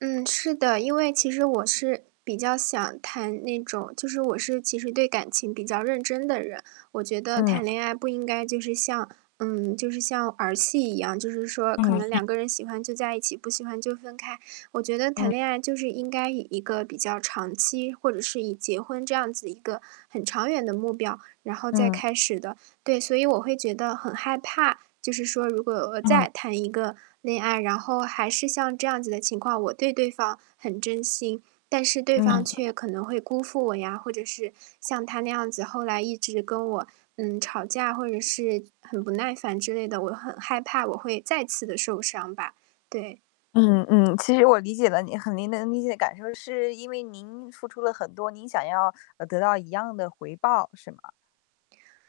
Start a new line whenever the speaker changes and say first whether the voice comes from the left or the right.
right: 嗯，是的。因为其实我是比较想谈那种就是我是其实对感情比较认真的人。我觉得
left: 嗯。
right: 谈恋爱不应该就是像嗯，就是像儿戏一样，就是说可能
left: 嗯。
right: 两个人喜欢就在一起，不喜欢就分开。我觉得
left: 嗯。
right: 谈恋爱就是应该以一个比较长期或者是以结婚这样子一个很长远的目标，然后再
left: 嗯。
right: 开始的。对，所以我会觉得很害怕，就是说如果我
left: 嗯。
right: 再谈一个恋爱，然后还是像这样子的情况，我对对方很真心，但是对方
left: 嗯。
right: 却可能会辜负我呀，或者是像他那样子，后来一直跟我，嗯，吵架或者是很不耐烦之类的，我很害怕我会再次地受伤吧，对。
left: 嗯，嗯。其实我理解了您，很您能理解感受，是因为您付出了很多，您想要，呃，得到一样的回报，是吗？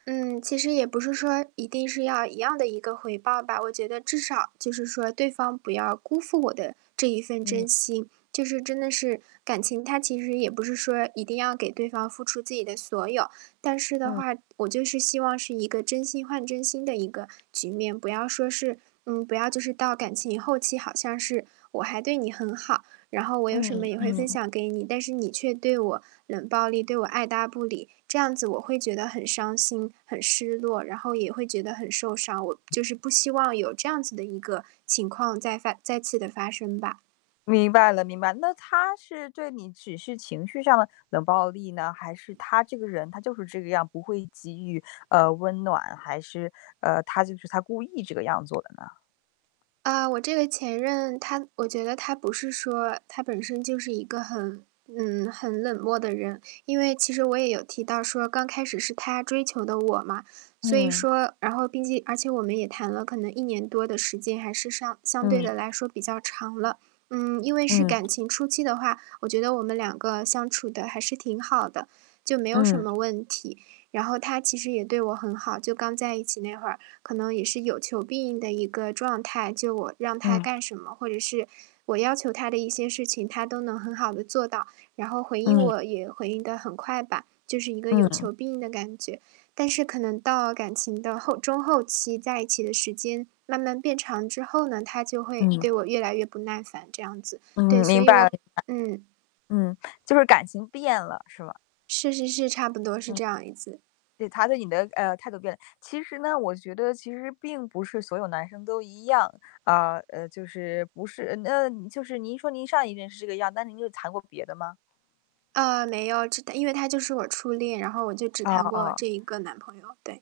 right: 嗯，其实也不是说一定是要一样的一个回报吧，我觉得至少就是说对方不要辜负我的这一份
left: 嗯。
right: 真心，就是真的是感情它其实也不是说一定要给对方付出自己的所有，但是的
left: 嗯。
right: 话，我就是希望是一个真心换真心的一个局面，不要说是嗯，不要就是到感情后期好像是，我还对你很好，然后我有什
left: 嗯，
right: 么也会分
left: 嗯。
right: 享给你，但是你却对我冷暴力，对我爱搭不理，这样子我会觉得很伤心、很失落，然后也会觉得很受伤。我就是不希望有这样子的一个情况再发再次的发生吧。
left: 明白了，明白了。那他是对你只是情绪上的冷暴力呢？还是他这个人，他就是这个样，不会给予，呃，温暖，还是，呃，他就是他故意这个样做的呢？
right: 啊，我这个前任他我觉得他不是说他本身就是一个很嗯，很冷漠的人。因为其实我也有提到说刚开始是他追求的我嘛，所以
left: 嗯。
right: 说然后毕竟而且我们也谈了可能1年多的时间，还是上相对
left: 嗯。
right: 地来说比较长了。嗯，因为是
left: 嗯。
right: 感情初期的话，我觉得我们两个相处得还是挺好的，就没有什
left: 嗯。
right: 么问题。然后他其实也对我很好，就刚在一起那会儿，可能也是有求必应的一个状态，就我让他
left: 嗯。
right: 干什么，或者是我要求他的一些事情，他都能很好地做到，然后回应
left: 嗯。
right: 我也回应得很快吧，就是一个有
left: 嗯。
right: 求必应的感觉。但是可能到感情的后中后期，在一起的时间慢慢变长之后呢，他就会
left: 嗯。
right: 对我越来越不耐烦这样子。对，
left: 嗯，
right: 所
left: 明
right: 以
left: 白明白。
right: 我嗯。
left: 嗯，就是感情变了，是吧？
right: 是是是，差不多是
left: 嗯。
right: 这样一次。
left: 对，他对你的呃，态度变了。其实呢，我觉得其实并不是所有男生都一样，啊，呃，就是不是呃您就是您说您上一任是这个样，那您又谈过别的吗？
right: 啊，没有，只谈因为他就是我初恋，然后我就只
left: 哦，
right: 谈过
left: 哦。
right: 这一个男朋友，对。